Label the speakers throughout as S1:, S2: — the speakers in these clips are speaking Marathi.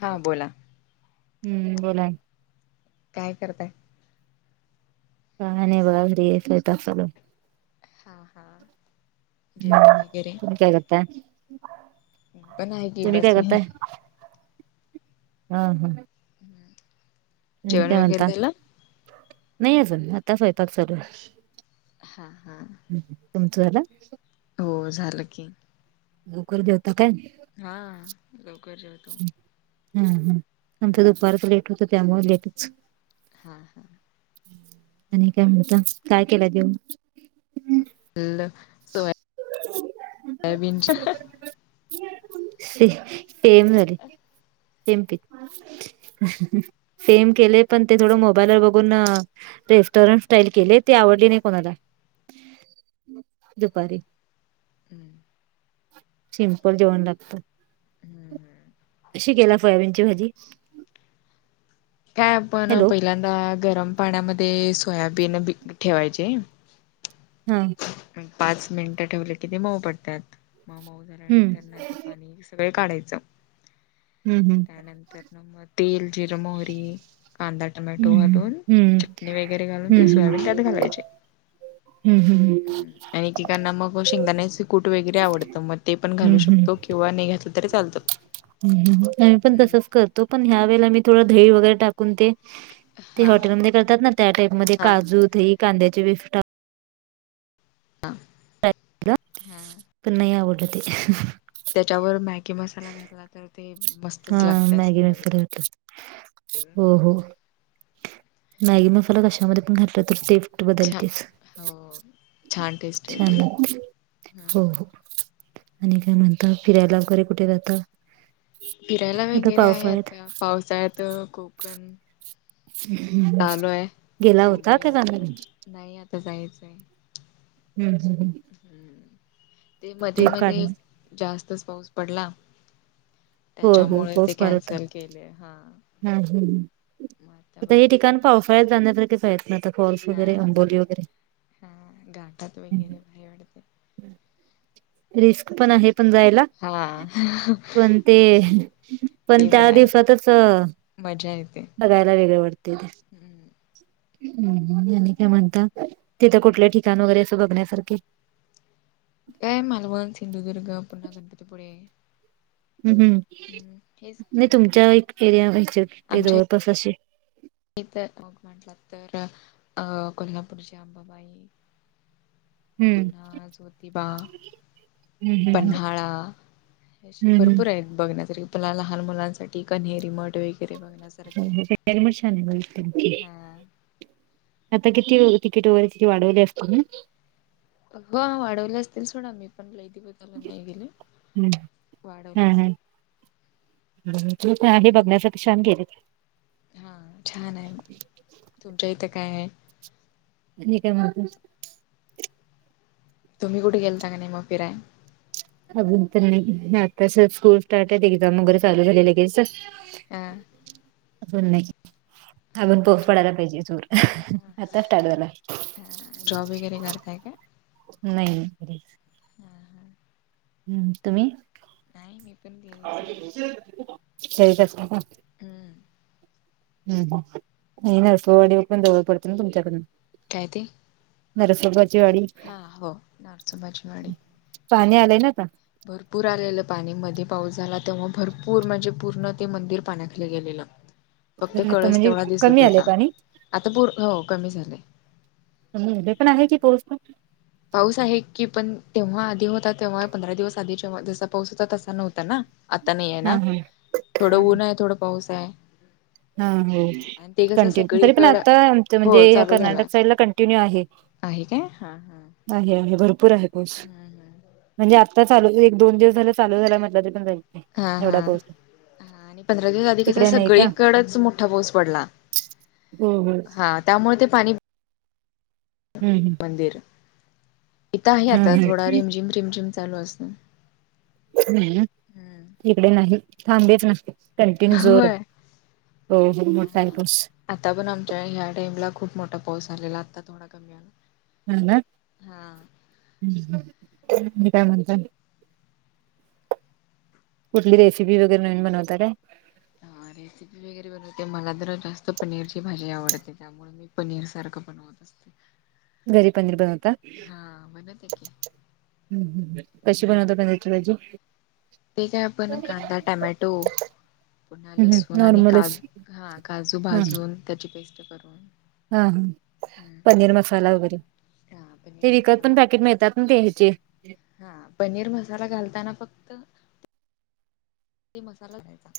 S1: हा बोला.
S2: हम्म बोला.
S1: काय करताय?
S2: [unintelligible]
S1: हा हा जेवण
S2: हम्म
S1: वगैरे
S2: तुमच्या ह्यांच्यात काय?
S1: मी पण आहे की
S2: तुम्ही काय
S1: बसले आहे.
S2: हम्म-हम्म
S1: हम्म
S2: आणि काय म्हणता नाही अजून आता स्वयंपाकाय सुरू आहे.
S1: हा-हा.
S2: हम्म तुमचा झाला?
S1: हो झालं की.
S2: लवकर जेवता काय?
S1: हा लवकर जेवतो.
S2: हम्म-हम्म आमचं
S1: हम्म
S2: दुपारच लेट होत त्यामुळे लेटच.
S1: हा-हा.
S2: आणि काय म्हणता... काय केलं जेवूण?
S1: [unintelligible] सोया... सोयाबीनच्या
S2: से... सेम झालं... सेम पिंच. सेम केले... पण ते थोडं मोबाईलवर बघून रेस्टॉरंट स्टाईल केले... ते आवडले नाही कोणाला. दुपारी.
S1: हम्म.
S2: सिंपल जेवण लागतं...
S1: हम्म हम्म
S2: कशी केला सोयाबीनची भाजी?
S1: काय आपण...
S2: हॅलो
S1: पहिल्यांदा गरम पाण्यामध्ये... सोयाबीन ठेवायचे
S2: हूं.
S1: ग पाच मिनिटं ठेवले कि ते मऊ पडतात... म... मऊ
S2: हम्म
S1: झाल्यांनंतर त्यांना ते पाणी सगळं काढायचं
S2: हूं हूं.
S1: त्यानंतर न... मग तेल, जिरं, मोहरी कांदा टमॅटो
S2: हं,
S1: घालून...
S2: हं, हं,
S1: चटणी वगैरे घालून ते सोयाबीन त्यात घालायचे
S2: हूं हूं हूं.
S1: आणिेकांना मग शेंगदाण्याच कूट वगैरे आवडतं... मग ते पण
S2: हं,
S1: घालू
S2: हं. हं,
S1: शकतो. किंवा नाही घातलं तरी चालतं.
S2: आम्ही पण
S1: हम्म
S2: तसच करतो, पण ह्या वेलेला मी थोडं दही वगैरे टाकून ते ते
S1: हा
S2: हॉटेलमध्ये करतात ना त्या टाईपमध्ये...
S1: हा
S2: काजू, दही कांद्याचे विफ-
S1: हा...
S2: टाकलं
S1: हा.
S2: पण नाई आवडलं ते.
S1: त्याच्यावर मॅगी मसाला घातला... तर ते
S2: हा
S1: मस्तच लागते सोयाबिन.
S2: [unintelligible] हो हो... म्यॅगी मसाला कशामध्ये पण घातला... तर टेस्ट
S1: छान
S2: बदलतेच.
S1: हो छान टेस्ट
S2: छान
S1: येते.
S2: लागते... हो
S1: हम्म
S2: हो... आणि काय म्हणता... फिरायला वगैरे कुठे जाता?
S1: फिरायला
S2: आता
S1: वगैरे आहे
S2: पावसाळ्यात
S1: आता पावसाळ्यात... कोकण
S2: हूं.
S1: चालू आहे... बघूया आता... नाही आता जायचंय.
S2: हूं हूं हूं.
S1: हूं... ते मध्ये मध्ये
S2: काढून.
S1: जास्तच पाऊस पडला
S2: हो, हो.
S1: त्याच्यामुळे ते
S2: पाऊस फार होता.
S1: कॅन्सल केले हा
S2: हं... हम्म... हूं...
S1: मग
S2: आता हे
S1: बघायचं
S2: ठिकाण पावसाळ्यात जाण्यासारखेच आहेत ना आता फॉल्स
S1: हा
S2: वगैरे आंबोली वगैरे
S1: हा... घाटात वगैरे भारी वाटते.
S2: रिस्क पण आहे... पण जायला
S1: हा
S2: पण ते...
S1: होय
S2: पण
S1: ते
S2: त्या
S1: आहे
S2: दिवसातच
S1: मजा येते.
S2: बघायला वेगळं वाटतंय ते.
S1: हम्म
S2: हूं... आणि काय म्हणता... तिथं कुठले ठिकाण वगैरे असं बघण्यासारखे
S1: काय... मालवण सिंधुदुर्ग, पुन्हा गणपतीपुळे
S2: हम्म...
S1: हेच
S2: नाही...
S1: की
S2: तुमच्या एक एरिया... ह्याच्या
S1: आमच्या
S2: जवळपास असे
S1: इथं मग म्हटलं तर... अ... कोल्हापूरची अंबाबाई
S2: हम्म
S1: पुन्हा ज्योतिबा
S2: हम्म
S1: पन्हाळा... असे
S2: हम्म
S1: भरपूर ए. बघण्यासारखला लहान मुलांसाठी कन्हेरि मठ वगैरे
S2: हो
S1: बघण्यासारखे आहे.
S2: म ान
S1: हा
S2: आता किती तिकीट वगैरे तिती वाढवले असते ना
S1: अ वाढवले असतील सोडा मी पण लई बघ त्याला नाही गेले
S2: हम्म
S1: वाढवले असं
S2: ह तू का आहे बघण्यासाठी्छान गेले
S1: हा छान आहे तुमच्या इथं काय आहे
S2: क काय म
S1: तुम्ही कुठे गेलाता की नाही मग फिराय
S2: अजून तर नाही आता स्कूल स्टार्ट आहे एक्झाम वगैरे चालू झालेले क
S1: हा
S2: अन अजून पाऊस
S1: म्हणजे
S2: पडायला पाहिजे जोर आता स्टार्ट झाला
S1: हा जॉब वगैरे करताय का
S2: नाही
S1: हा
S2: हम्म तुम्ही
S1: नाही मी पण घ
S2: स कच
S1: हम
S2: हम् नर्सवाडीवर पण जवळ पडत ना तुमच्याकडनं
S1: कायती
S2: नरसोबाची वाडी
S1: हा हो नरसोबाची वाडी
S2: पाणी आलंय ना का
S1: भरपूर आलेलं पाणी मध्ये पाऊस झाला तेव्हा भरपूर म्हणजे पूर्ण ते मंदिर पाण्याखाली गेलेलं फक्त
S2: आता
S1: कळस
S2: म्हणजे
S1: तेवढा
S2: कमी
S1: दिसत
S2: आलंय
S1: होता
S2: पाणी
S1: आता पूर्ण कमी झाले
S2: ह् पण आहे की तोच
S1: पाऊस आहे की पण तेव्हा आधी होता तेव्हा पंधरा दिवस आधी जेव्हा जसा पाऊस होता तसा नव्हता ना आता नाही आहे
S2: हा
S1: ना
S2: हा
S1: थोडं
S2: हा हा
S1: ऊन आहे थोडं पाऊस आहे
S2: हा हो
S1: आणि ते कसं
S2: कंटिन्यू तरी पण
S1: सगळीकड
S2: आता आमच म्हणजे
S1: हो
S2: ह
S1: चालू झालाय
S2: कर्नाटक साईडला कंटिन्यू आहे
S1: आहे काय हा हा
S2: नाही आहे भरपूर आहे पाऊस म्हणजे आत्ता चालू एक दोन दिवस झाल चालू झाल मधलं ते पण जाईल
S1: हा हा
S2: एवढा पाऊस
S1: ह आणि पंधरा दिवस आधी कसा
S2: तिकडे नाही का
S1: सगळीकडेच मोठा पाऊस पडला
S2: हो हो
S1: हा त्यामुळे ते पाणी
S2: हम् हम
S1: मंदिर इथं आहे आता
S2: हम्
S1: थोडा रिमझिम रिमझिम चालू असत
S2: हम् इकडे नाही थांबेच न कंटिन्यू जोर आहे
S1: होय
S2: हो हो मोईपस
S1: आता पण आमच्या ह्या टाइम ला खूप मोठा पाऊस झालेला आता थोडा कमीला
S2: ह ना काय म्हणत कुठली रेसिपी वगैरे नवीन बनवतात काय
S1: रेसिपी वगैरे बनवते मला तरर जास्त पनीरची भाजी आवडते त्यामुळे मी पनीर सारखं बनवत असते
S2: घरी पनीर बनवता
S1: हा बनवते की
S2: हम हम ह कशी
S1: हम्म
S2: बनवता तुम्ही? [unintelligible]
S1: ते काय आपण कांदा टोमॅटो - - पुन्हा लसूण आणि का
S2: नॉर्मलच
S1: हा काजू
S2: हा
S1: भाजून त्याची पेस्ट करून
S2: हा हा
S1: हम्म
S2: पनीर मसाला वगैरे
S1: हा पनीर
S2: ते विकत पण
S1: मसाला
S2: पॅकेट मिळतात ना ते ह्याचे
S1: हा पनीर मसाला घालताना फक्त ते मसाला द्यायचा.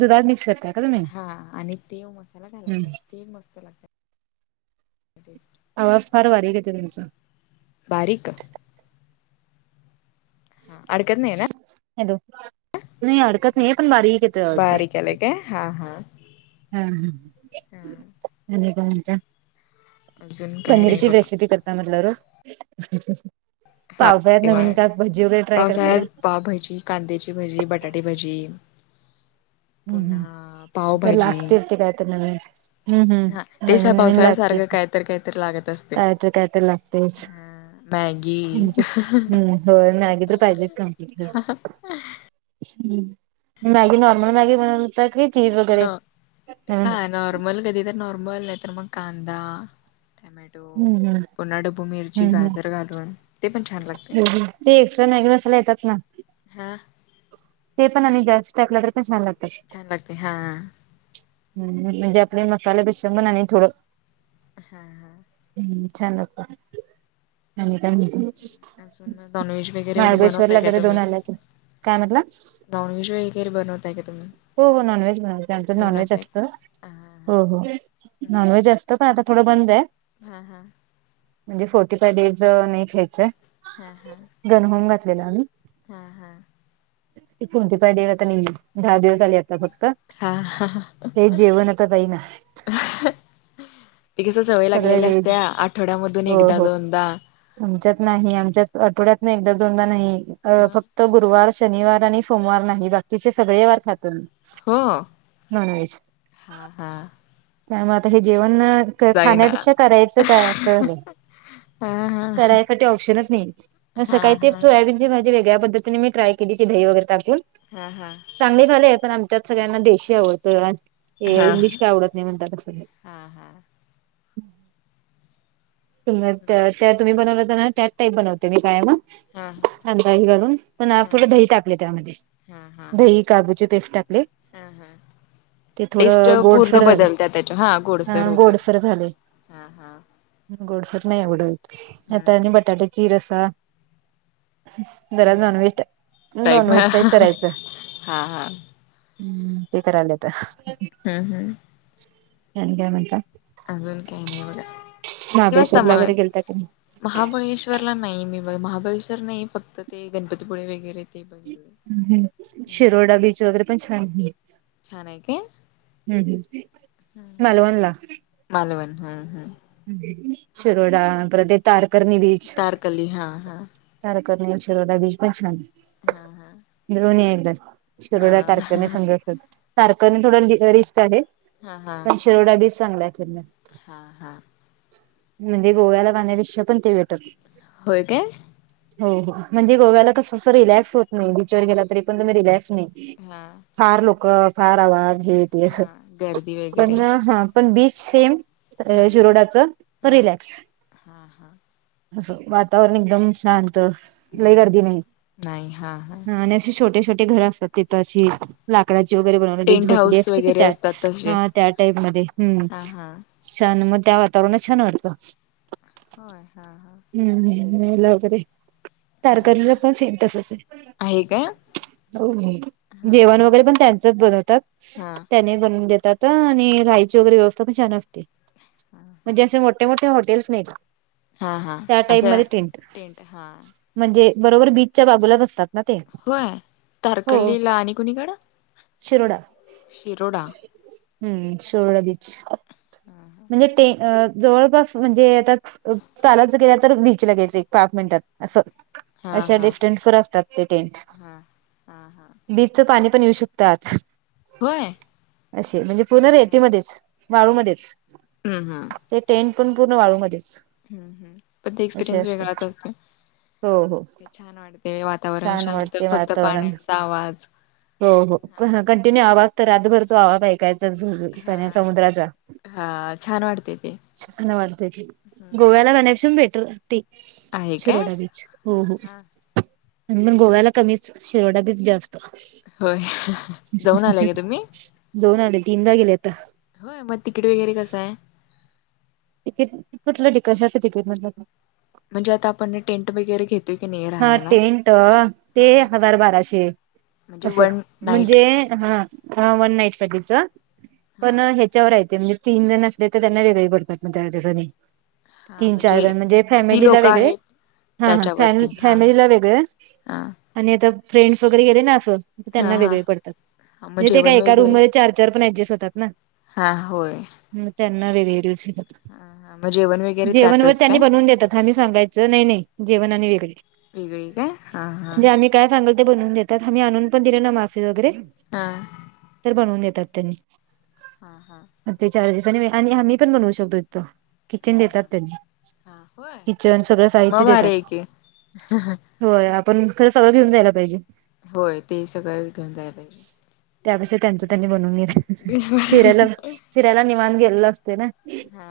S2: दुधात मिक्स करतात.
S1: हा आणि तेव मसाला घालायचा ते मस्त लागतात. [inaudible]
S2: आवाज फार बारीक येतो तुमचा.
S1: बारीक. हा अडकत नाही ना?
S2: हॅलो नाही अडकत नाही पण बारीक येतोय आवाज पण.
S1: बारीक यायला का हा हा.
S2: हा हा
S1: हा
S2: आणि काय म्हणता?
S1: अजून काही नाही
S2: पनीरची
S1: बघा
S2: रेसिपी करता म्हटलं रोज पावसाळ्यात नवीन काय भज्जी वगैरे ट्राय करता काय?
S1: पावभजी, कांद्याची भजी, बटाटे भजी.
S2: हम्म हम्म तर
S1: पावभाजी
S2: लागतेर काय ते नवीन. हम्म
S1: हा
S2: हम्म
S1: तेच
S2: नवीन नवीन
S1: पावसाळ्यासारखं
S2: लागतेत
S1: कायतर कायतर लागत असते
S2: काय तर काय तर लागतेच.
S1: हा मॅगी
S2: आमच्यात हम्म. होय मॅगी तर पाहिजे [unintelligible] मॅगी नॉर्म हम्म मॅगी बनवता की चीज वगैरे
S1: न
S2: हम्म.
S1: हा नॉर्मल कधी तर नॉर्मल नाही तर मग कांदा टोमॅटो
S2: हम् हम्म.
S1: पुन्हा डबू मिरची
S2: हम्म
S1: गाजर घालून ते पण छान लागतय.
S2: हम्म ते एक्स्ट्रा मॅगी मसाला येतात ना
S1: हा.
S2: ते पण आणि जास्त टाकल तर कशाला?
S1: छान लागतय हा.
S2: हम म्हणजे आपले मसाला बेसन बन आणि थोडं
S1: हां हां.
S2: हम्म छान लागत आणि काय म्हणता?
S1: अजून नॉनव्हेज वगैरे
S2: महाबळेश्वरला
S1: बनवताय का
S2: वगैरे जाऊन
S1: तुम्ही
S2: आला काय? काय म्हंटला?
S1: नॉनव्हेज वैगेरे बनवताय का तुम्ही?
S2: हो हो नॉनव्हेज बनवतो आमच्यात नॉनव्हेज
S1: बनवताय का?
S2: असतं. हो हो नॉनव्हेज असत पण आता थोडं बंदाय.
S1: हां हां.
S2: म्हणजे फोर्टी फाय डेज नाही खायच
S1: हा हा हा
S2: गन होम घातलेल आम्ही.
S1: हा हा.
S2: ते फोर्टी फाय डेज आता नई दहा दिवस झाले आता फक्त.
S1: हा हा.
S2: ते जेवण आता जाई ना
S1: हा - ते कसं सवय
S2: सगळं
S1: लागलेल्या
S2: व्हेज
S1: असत्या आठवड्यामधून
S2: हो
S1: एकदा
S2: हो
S1: दोनदा.
S2: आमच्यात नाही आमच्यात आठवड्यातन एकदा दोनदा नाही अ
S1: मग
S2: फक्त त गुरुवार शनिवार आणि सोमवार नाही बाकीचे सगळे वार खातो मी.
S1: हो
S2: नॉनव्हेज
S1: हां हां.
S2: त्यामुळे आता हे जेवण
S1: जाईना
S2: खाण्यापेक्षा करायचं काय असं.
S1: हा हा हा
S2: करायसाठी ऑप्शनच नाही मग
S1: हा
S2: सकाळी तेच सोयाबीन ते माझ्या वेगळ्या पद्धतीने मी ट्राय केली ते दही वगैरे टाकून.
S1: हां हां.
S2: चांगले भले आहे पण आमच्यात सगळ्यांना देशी आवडतं हे इंग्लिश काय आवडत नाही म्हणतात क सगळे.
S1: हां हां.
S2: [unintelligible] तुम त्या त्या तुम्ही बनवलं होता ना त्याच टाईप बनवते मी कायम.
S1: हा
S2: अंदाजे हे घालून पण थोडं दही टाकले त्यामध्ये. दही काजूची पेस्ट ची टाकली.
S1: हां हां.
S2: ते थोडं गोडसर झालं हां गोडसर झालंय.
S1: हां हां.
S2: गोडसर नाही आवडतं यात आणि
S1: हम्म
S2: बटाट्याची रसा जरा
S1: हम्म
S2: नॉनव्हेज
S1: टाईप
S2: नॉनव्हेज
S1: हा
S2: टाइप
S1: हा
S2: करायचं.
S1: हा
S2: हम्म ते करायला येतं.
S1: हम्म हम्म.
S2: आणि काय म्हणता?
S1: अजून काही नाही बघा किती वाजता
S2: महाबळेश्वरला
S1: मग?
S2: वगैरे गेलता की
S1: महाबळेश्वरला नाही मी महाबळेश्वर नाही फक्त ते गणपतीपुळे वगैरे ते बघितले
S2: हम्म
S1: हम्म
S2: शिरोडा बीच वगैरे पण छान हम्म
S1: छान आहे काय
S2: हम्म मालवण ला.
S1: मालवण हम्म हम्म.
S2: शिरोडा परत ते तारकरर्णी बीच.
S1: कली हां हां.
S2: तारकर्ली शिरोडा बीज पण छान आहे.
S1: हां हां.
S2: द्रोणी आहे एकदा. शिरोडा तारकर्ली संग [unintelligible] तारकर्ली थोडा रिस्क आहे पण शि शिरोडा बी चांगल आहे [unintelligible]
S1: हां हां.
S2: म्हणजे गोव्याला जाण्यापेक्षा पण ते बेटर.
S1: होय काय?
S2: हो हो म्हणजे गोव्याला कसं असं रिलॅक्स होत नाही बीचवर गेला तरी पण तुम्ही रिलॅक्स नाही.
S1: हां.
S2: फार लोक, फार आवाज हे, ते
S1: हा
S2: असं.
S1: गर्दी
S2: त्यातन
S1: वगैरे
S2: हा पण बीच सेम
S1: हा
S2: शिरोडाच.
S1: हा
S2: रिलॅक्स
S1: हा हा
S2: असं, वातावरण एकदम शांत
S1: हम्म
S2: लय
S1: हम्म
S2: गर्दी नाही. हा आणि असे छोटे छोटे घर असतात तिथ अशी लाकडाची वगैरे बनव
S1: टेंट
S2: झोपडी
S1: हाऊस
S2: असते कि
S1: वगैरे
S2: त्या
S1: असतात तसे
S2: त्या टाईप मध्ये
S1: हा हा
S2: छान, मग त्या वातावरणात छान वाटतं
S1: होय, हा हा
S2: हम्म ह्म न्यायला वगैरे, तारकर्लीला पण सेम तसच ये.
S1: हे काय? हा हा
S2: जेवण वगैरे पण त्यांचच बनवतात?
S1: हा
S2: त्यानीच बनवून देतात. त आणि राहायची वगैरे व्यवस्था पण छान असते, म्हणजे असे मोठे-मोठे हॉटेल्स नाही का?
S1: हा हा
S2: त्या टाइम
S1: असं
S2: मध्ये, तीन्ट
S1: टेंट हा.
S2: म्हणजे, बरोबर बीजच्या बाजूलाच असतात. ना ते
S1: होय?
S2: हो
S1: तारकर्लीला आणि कुणीकडं?
S2: शिरोडा,
S1: शिरोडा
S2: हम्म, शिरोडा बीच.
S1: ह्म.
S2: म्हणजेे ते जवळपास, म्हणजे आता चालतच गेला तर बीच लागेच एक पाच मिनिटात. अस,
S1: हा
S2: अशा
S1: हा
S2: डिस्टन्स वर असतात ते टेंट.
S1: हा हा हा
S2: च पाणी पण येऊ शकत आत.
S1: होय हा
S2: अशे म्हणजे, पूर्ण रेतीमध्येच, वाळूमध्येच.
S1: हम् हम.
S2: ते टेंट पण पूर्ण वाळूमध्येच.
S1: हम्म हम, पण ते
S2: असे
S1: एक्सपिरियन्स
S2: असते
S1: वेगळाच असतो.
S2: हो हो
S1: छान वाटते, वातावरण
S2: छान
S1: शांत,
S2: वाटते
S1: फक्त पाण्याचा आवाज.
S2: हॊ हॊ हा कंटिन्यू आवाज त, रातभर तो आवाज अब त्याचा झू
S1: हा
S2: समुद्राचा,
S1: हा छान वाटते ते
S2: सुखान वाटतं ते.
S1: हम्म
S2: गोव्याला जाण्यापासून बेटर, ती
S1: आहे काय
S2: शिरोडा बीच, हो
S1: हा
S2: हो
S1: हा
S2: आणि मग गोव्याला कमीच, शिरोडा बीच जास्त
S1: होय, जाऊन आलाय काय तुम्ही?
S2: जाऊन आले, तीनदा गेले आता.
S1: होय, मग तिकीट वगैरे कसं आहे?
S2: तिकीट, कुठलं टि कशाच तिकीट म्हटलं?
S1: म्हणजे आता आपण टेंट वगैरे घेत
S2: हां टेंट, ते
S1: हा
S2: हजार बाराशे.
S1: म्हणजे
S2: असं,
S1: वन नाईट
S2: म्हणजे हं, हां वन नाईट साठीच, पण
S1: हा
S2: हे च्यावर हाय ते म्हणजे तीन जण असले, तर त्यांना वेगळे पडतात चार्जे आणि.
S1: हा
S2: तीन चार फॅन, म्हणजे
S1: किती
S2: फॅमिलीला
S1: लोक
S2: वेगळे,
S1: आहेत
S2: हा हा फॅन
S1: त्याच्यावरती हा
S2: फॅमिलीला वेगळं
S1: हा
S2: आणि आता फ्रेंड्स वगैरे गेले ना असं तर
S1: हा
S2: त्यांना
S1: हा
S2: वेगळे पडतात,
S1: हा मग
S2: म ते
S1: जेवण
S2: काय एका
S1: वगैरे
S2: रूममध्ये चार चार पण ऍडजस्ट होतात ना.
S1: हा होय.
S2: म त्यांना वेगळे रेट्स येतात.
S1: हा हा मग जेवण वगैरे
S2: जेवण व
S1: त्यातच
S2: त्यांनी
S1: काय
S2: बनवून देतात, आम्ही सांगायचं? नही नही जेवण आणि वेगळे.
S1: वेगळे काय? हां हां.
S2: म्हणजे आम्ही काय सांगेल ते बनवून देतात, आम्ही आणून पण दिले ना मासे वगैरे.
S1: हां.
S2: तर बनवून देतात त्यांनी.
S1: हां हां.
S2: ते चार्जेस आणि, आणि आमी पण बनवू शकतो इथं. किचन
S1: हा
S2: देतात
S1: हा
S2: त्यांनी,
S1: हा होय
S2: किचन सगळं साहित्य देतात.
S1: हां हां.
S2: होय, आपण खरं सगळं घेऊन जायला पाहिजे.
S1: होय, ते सगळंच घेऊन जायला पाहिजे.
S2: त्यापेक्षा त्यांचं त्यांनी बनवून घेत, फिरायला, फिरायला निवांत गेलेलं असतोय ना.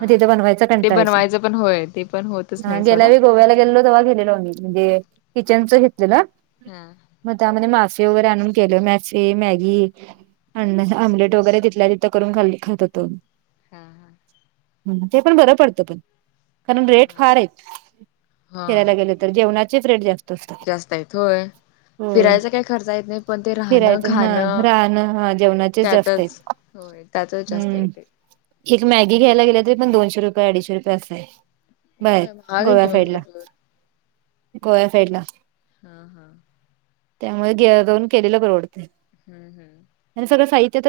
S2: मग तिथं बनवायच
S1: ते
S2: कंटाळा येतोय,
S1: बनवायचं पण होय ते पण होतच
S2: हा
S1: नाही
S2: गेल्या
S1: सोडा
S2: वेळी गोव्याला गेलेलो तेव्हा गेलेलो आम्ही म्हणजे किचनच घेतलेलं.
S1: हा
S2: मग त्यामध्ये मासे वगैरे आणून केलेलो मासे, मॅगी अ् आमलेट वगैरे तिथल्या तिथं करून गल्लीत खात होतो.
S1: हा हा
S2: ते पण बरं पडतं पण, कारण रेट फार
S1: हा
S2: आहेत फिरायला गेले तर जेवणाचेच रेट जास्त असतात.
S1: जास्त आहेत होय
S2: होय.
S1: फिरायचा काही खर्चा येत नाही पण ते राहणं
S2: फिरायचं हा
S1: खाणं
S2: राहणं हा जेवणाचेच जास्त आहेत
S1: त्यातच होय, त्याचंच जास्त
S2: हम्म.
S1: येतंय.
S2: एक मॅगी घ्यायला गेलं तरी पण दोनशे रुपये अडीचशे रुपये असं आहे बाहेर
S1: होय महाग आहे की
S2: गोव्या
S1: मग
S2: साईडला.
S1: भरपूर
S2: गोव्या साईडला,
S1: हा हा
S2: त्यामुळे गे जाऊन केलेलं परवडतय.
S1: हम्म हम्म
S2: आणि सगळं साहित्य तर